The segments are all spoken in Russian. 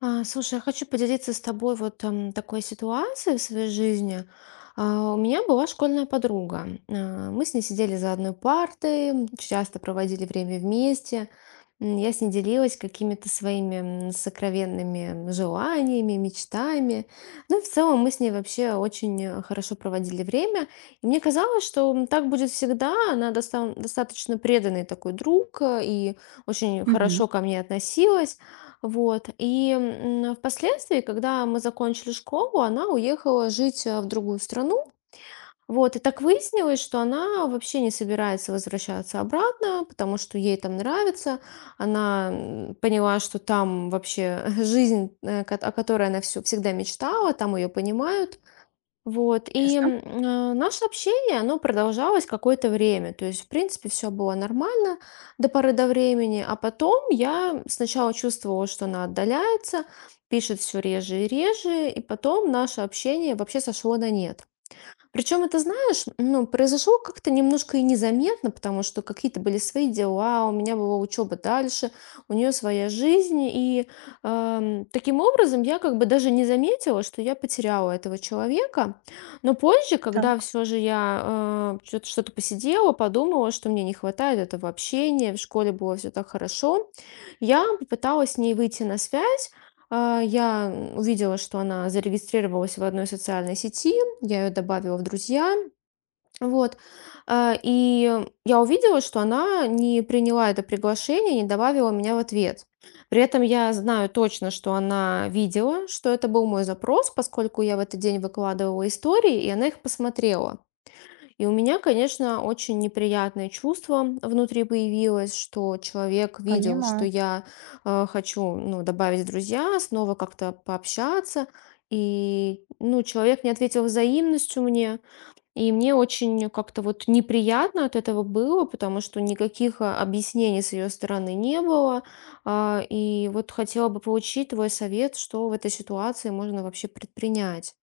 А, слушай, я хочу поделиться с тобой вот такой ситуацией в своей жизни. А, у меня была школьная подруга. А, мы с ней сидели за одной партой, часто проводили время вместе. Я с ней делилась какими-то своими сокровенными желаниями, мечтами. Ну и в целом мы с ней вообще очень хорошо проводили время. И мне казалось, что так будет всегда. Она достаточно преданный такой друг и очень Мгм. хорошо ко мне относилась. Вот. И впоследствии, когда мы закончили школу, она уехала жить в другую страну. Вот, и так выяснилось, что она вообще не собирается возвращаться обратно, потому что ей там нравится. Она поняла, что там вообще жизнь, о которой она всегда мечтала, там ее понимают. Вот, и Ясно. Наше общение, оно продолжалось какое-то время, то есть, в принципе, все было нормально до поры до времени, а потом я сначала чувствовала, что она отдаляется, пишет все реже и реже, и потом наше общение вообще сошло на нет. Причем, это знаешь, ну, произошло как-то немножко и незаметно, потому что какие-то были свои дела, у меня была учеба дальше, у нее своя жизнь. И таким образом я как бы даже не заметила, что я потеряла этого человека. Но позже, когда Так, все же я что-то посидела, подумала, что мне не хватает этого общения, в школе было все так хорошо, я попыталась с ней выйти на связь. А, я увидела, что она зарегистрировалась в одной социальной сети, я ее добавила в друзья, вот. А, и я увидела, что она не приняла это приглашение, не добавила меня в ответ. При этом я знаю точно, что она видела, что это был мой запрос, поскольку я в этот день выкладывала истории, и она их посмотрела. И у меня, конечно, очень неприятное чувство внутри появилось, что человек видел, что понимаю. я хочу, ну, добавить в друзья, снова как-то пообщаться. И, ну, человек не ответил взаимностью мне. И мне очень как-то вот неприятно от этого было, потому что никаких объяснений с ее стороны не было. А, и вот хотела бы получить твой совет, что в этой ситуации можно вообще предпринять.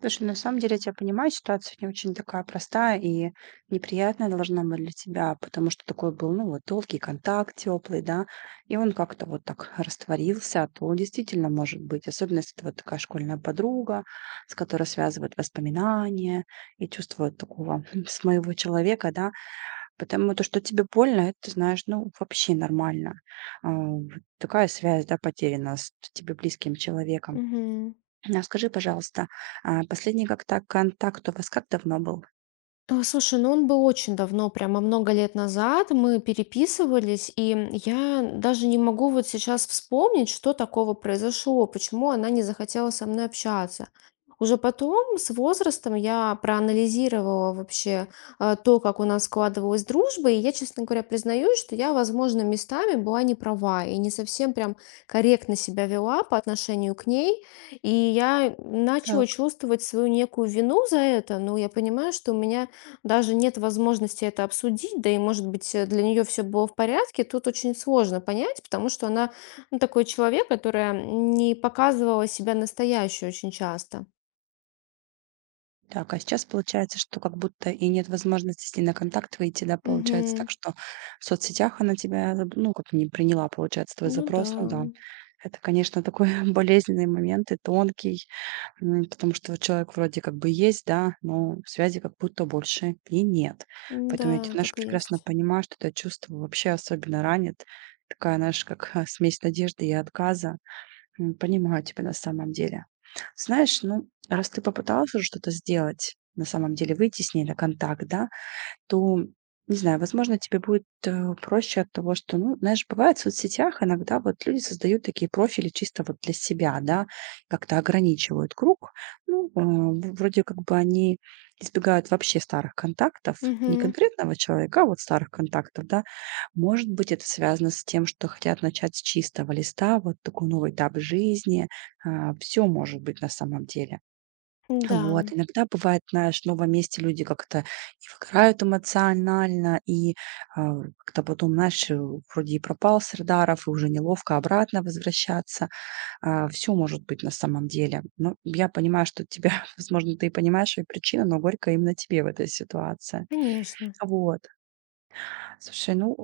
Слушай, на самом деле я тебя понимаю, ситуация не очень такая простая и неприятная должна быть для тебя, потому что такой был, ну, вот долгий контакт, теплый, да, и он как-то вот так растворился, а то действительно может быть, особенно если это вот такая школьная подруга, с которой связывают воспоминания и чувство вот такого с моего человека, да, потому то, что тебе больно, это, ты знаешь, ну, вообще нормально. Вот такая связь, да, потеряна с тебе близким человеком. Мгм. А скажи, пожалуйста, а последний как-то контакт у вас как давно был? А, слушай, ну он был очень давно, прямо много лет назад. Мы переписывались, и я даже не могу вот сейчас вспомнить, что такого произошло, почему она не захотела со мной общаться. Уже потом, с возрастом, я проанализировала вообще то, как у нас складывалась дружба, и я, честно говоря, признаюсь, что я, возможно, местами была не права и не совсем прям корректно себя вела по отношению к ней. И я Так. начала чувствовать свою некую вину за это, но я понимаю, что у меня даже нет возможности это обсудить, да и, может быть, для нее все было в порядке, тут очень сложно понять, потому что она ну, такой человек, которая не показывала себя настоящей очень часто. Так, а сейчас получается, что как будто и нет возможности с ней на контакт выйти, да, получается Угу, так, что в соцсетях она тебя, заб- ну, как не приняла, получается, твой ну да, запрос, ну да. Это, конечно, такой болезненный момент и тонкий, потому что вот человек вроде как бы есть, да, но связи как будто больше и нет. Поэтому я тебя, да, знаешь, так и прекрасно есть. понимаю, что это чувство вообще особенно ранит. Такая, знаешь, как смесь надежды и отказа. Понимаю тебя на самом деле. Знаешь, ну, раз ты попытался уже что-то сделать, на самом деле выйти с ней на контакт, да, то, не знаю, возможно, тебе будет, проще от того, что, ну, знаешь, бывает в соцсетях иногда вот люди создают такие профили чисто вот для себя, да, как-то ограничивают круг. Ну, вроде как бы они избегают вообще старых контактов, не Угу, конкретного человека, а вот старых контактов, да. Может быть, это связано с тем, что хотят начать с чистого листа, вот такой новый этап жизни. Все может быть на самом деле. да, Вот. Иногда бывает, знаешь, в новом месте люди как-то и выгорают эмоционально, и, как-то потом, знаешь, вроде и пропал с радаров, и уже неловко обратно возвращаться. А, всё может быть на самом деле. Но я понимаю, что тебя, возможно, ты и понимаешь её причину, но горько именно тебе в этой ситуации. конечно. Вот. Слушай, ну,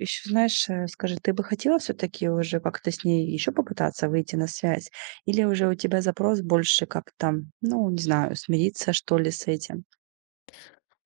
еще знаешь, скажи, ты бы хотела все-таки уже как-то с ней еще попытаться выйти на связь? Или уже у тебя запрос больше как там, ну, не знаю, смириться что ли с этим?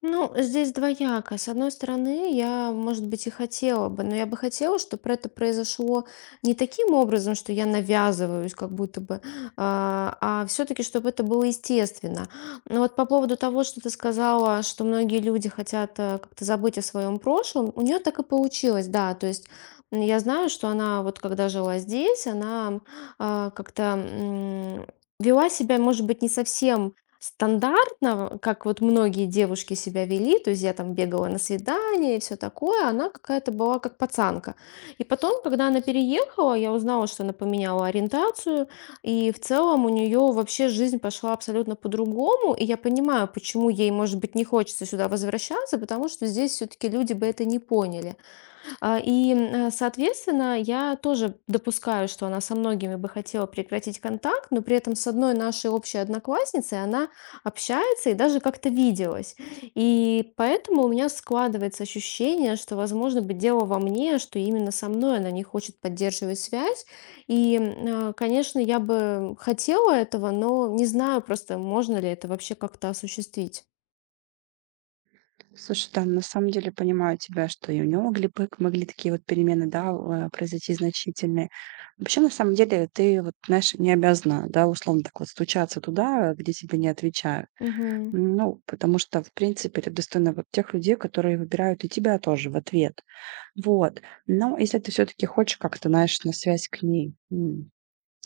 Ну, здесь двояко. С одной стороны, я, может быть, и хотела бы, но я бы хотела, чтобы это произошло не таким образом, что я навязываюсь, как будто бы, а, все-таки, чтобы это было естественно. Но вот по поводу того, что ты сказала, что многие люди хотят как-то забыть о своем прошлом, у нее так и получилось, да. То есть я знаю, что она вот когда жила здесь, она как-то вела себя, может быть, не совсем стандартно, как вот многие девушки себя вели, то есть я там бегала на свидание и все такое, она какая-то была как пацанка. И потом, когда она переехала, я узнала, что она поменяла ориентацию, и в целом у нее вообще жизнь пошла абсолютно по-другому, и я понимаю, почему ей, может быть, не хочется сюда возвращаться, потому что здесь все-таки люди бы это не поняли. А, и, соответственно, я тоже допускаю, что она со многими бы хотела прекратить контакт, но при этом с одной нашей общей одноклассницей она общается и даже как-то виделась. И поэтому у меня складывается ощущение, что, возможно, быть дело во мне, что именно со мной она не хочет поддерживать связь. И, конечно, я бы хотела этого, но не знаю просто, можно ли это вообще как-то осуществить. Слушай, да, на самом деле понимаю тебя, что и у нее могли такие вот перемены, да, произойти значительные. Вообще, на самом деле, ты вот, знаешь, не обязана, да, условно так вот стучаться туда, где тебе не отвечают. Мгм. Ну, потому что, в принципе, это достойно вот тех людей, которые выбирают и тебя тоже в ответ. Вот. Но если ты все таки хочешь как-то, знаешь, на связь к ней,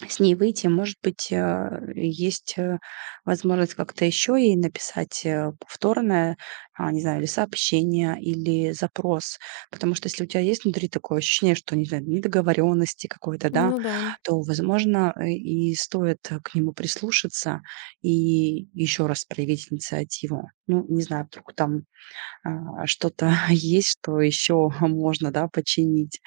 с ней выйти, может быть, есть, возможность как-то еще ей написать, повторное, не знаю, или сообщение, или запрос. Потому что если у тебя есть внутри такое ощущение, что, не знаю, недоговоренности какой-то, да, Ну да. то, возможно, и стоит, к нему прислушаться и еще раз проявить инициативу. Ну, не знаю, вдруг там что-то есть, что еще можно, да, починить.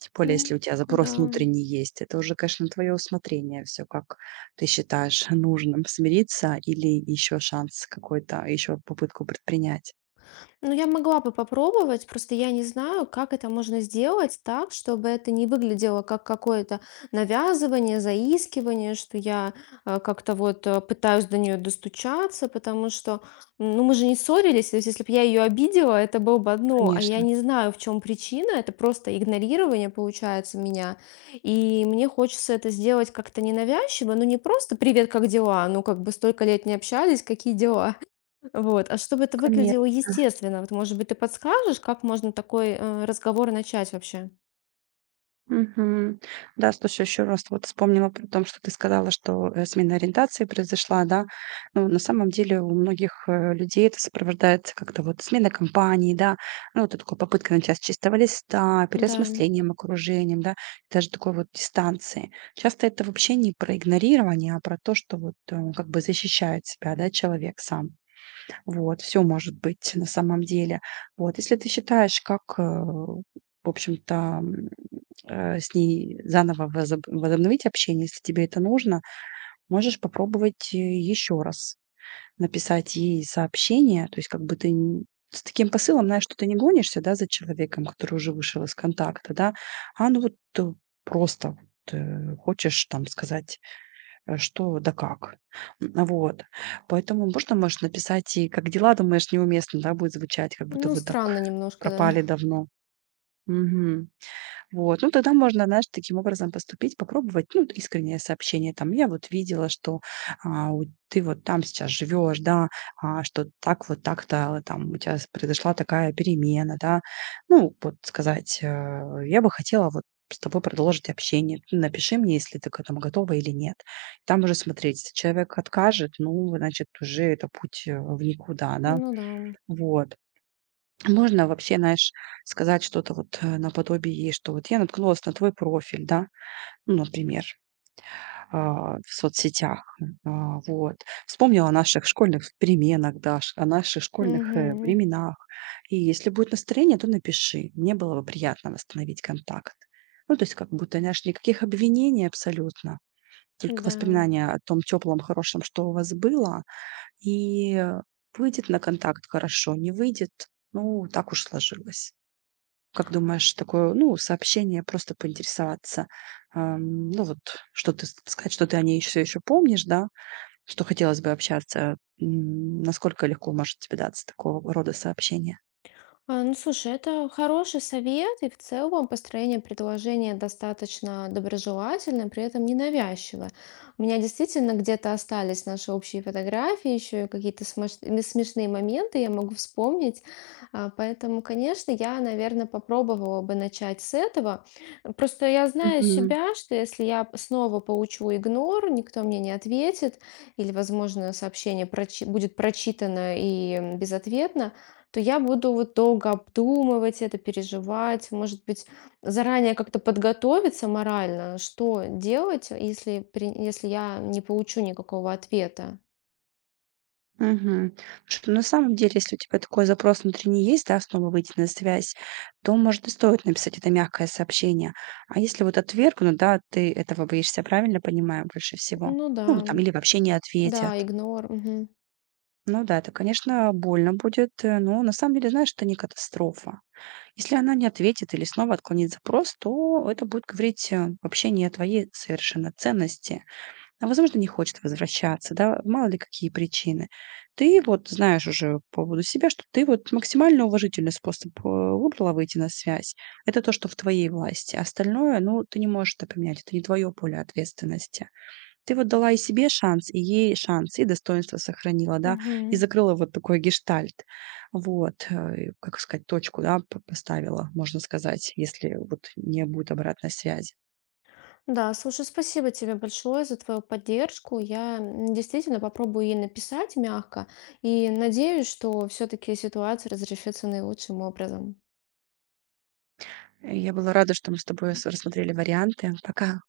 Тем более, М, если у тебя Да. запрос внутренний есть. Это уже, конечно, твое усмотрение, все как ты считаешь нужным смириться или еще шанс какой-то, еще попытку предпринять. Ну, я могла бы попробовать, просто я не знаю, как это можно сделать так, чтобы это не выглядело как какое-то навязывание, заискивание, что я как-то вот пытаюсь до нее достучаться, потому что, ну, мы же не ссорились, то есть если бы я ее обидела, это было бы одно, а я Конечно. не знаю, в чем причина, это просто игнорирование получается меня, и мне хочется это сделать как-то ненавязчиво, ну, не просто «Привет, как дела?», ну, как бы столько лет не общались, какие дела? Вот, а чтобы это Конечно. выглядело естественно, вот, может быть, ты подскажешь, как можно такой разговор начать вообще? Мгм. Да, слушай, еще раз вот вспомнила при том, что ты сказала, что смена ориентации произошла, да. Ну, на самом деле у многих людей это сопровождается как-то вот смена компании, да. Ну, вот такой попытка начать с чистого листа, Да. переосмыслением окружением, да, даже такой вот дистанции. Часто это вообще не про игнорирование, а про то, что вот как бы защищает себя, да, человек сам. Вот, все может быть на самом деле. Вот, если ты считаешь, как, в общем-то, с ней заново возобновить общение, если тебе это нужно, можешь попробовать, еще раз написать ей сообщение. То есть как бы ты н с таким посылом, знаешь, что ты не гонишься, да, за человеком, который уже вышел из контакта, да, а ну вот, просто вот, хочешь там сказать что да как. М, вот. Поэтому можно, можешь написать и "как дела?" Думаешь, неуместно, да, будет звучать, как будто Ну, вы так странно немножко, да. пропали давно. Мгм. Вот, ну тогда можно, знаешь, таким образом поступить, попробовать, ну, вот искреннее сообщение, там, я вот видела, что ты вот там сейчас живешь, да, что так вот так-то там у тебя произошла такая перемена, да, ну, вот сказать, я бы хотела вот с тобой продолжить общение. Ты напиши мне, если ты к этому готова или нет. Там уже смотреть, если человек откажет, ну, значит, уже это путь в никуда, да, Ну да. вот. Можно вообще, знаешь, сказать что-то вот, наподобие, что вот я наткнулась на твой профиль, да, ну, например, в соцсетях, вот. Вспомнила о наших школьных переменах, да, о наших школьных Угу, временах. И если будет настроение, то напиши. Мне было бы приятно восстановить контакт. Ну, то есть как будто, знаешь, никаких обвинений абсолютно, только да. воспоминания о том теплом, хорошем, что у вас было, и выйдет на контакт хорошо, не выйдет, ну, так уж сложилось. Как думаешь, такое, ну, сообщение, просто поинтересоваться, ну, вот, что ты с сказать, что ты о ней все еще помнишь, да, что хотелось бы общаться. Насколько легко может тебе даться такого рода сообщение? А, ну, слушай, это хороший совет, и в целом построение предложения достаточно доброжелательное, при этом ненавязчиво. У меня действительно где-то остались наши общие фотографии, еще и какие-то смешные моменты я могу вспомнить. А, поэтому, конечно, я, наверное, попробовала бы начать с этого. Просто я знаю Мгм. себя, что если я снова получу игнор, никто мне не ответит, или, возможно, сообщение будет прочитано и безответно, то я буду вот долго обдумывать это, переживать, может быть, заранее как-то подготовиться морально, что делать, если, если я не получу никакого ответа. Мгм. Что на самом деле, если у тебя такой запрос внутренний есть, да, снова выйти на связь, то, может, и стоит написать это мягкое сообщение. А если вот отвергнут, да, ты этого боишься, правильно понимаю, больше всего? Ну да, Ну, вот там или вообще не ответят. да, игнор. Мгм, Ну да, это, конечно, больно будет, но на самом деле, знаешь, это не катастрофа. Если она не ответит или снова отклонит запрос, то это будет говорить вообще не о твоей совершенно ценности. Она, возможно, не хочет возвращаться, да, мало ли какие причины. Ты вот знаешь уже по поводу себя, что ты вот максимально уважительный способ выбрала выйти на связь. Это то, что в твоей власти. Остальное, ну, ты не можешь это поменять, это не твое поле ответственности. Ты вот дала и себе шанс, и ей шанс, и достоинство сохранила, да, и мгм. закрыла вот такой гештальт. Вот, и, как сказать, точку, да, поставила, можно сказать, если вот не будет обратной связи. Да, слушай, спасибо тебе большое за твою поддержку. Я действительно попробую ей написать мягко и надеюсь, что все-таки ситуация разрешится наилучшим образом. Я была рада, что мы с тобой рассмотрели варианты. Пока.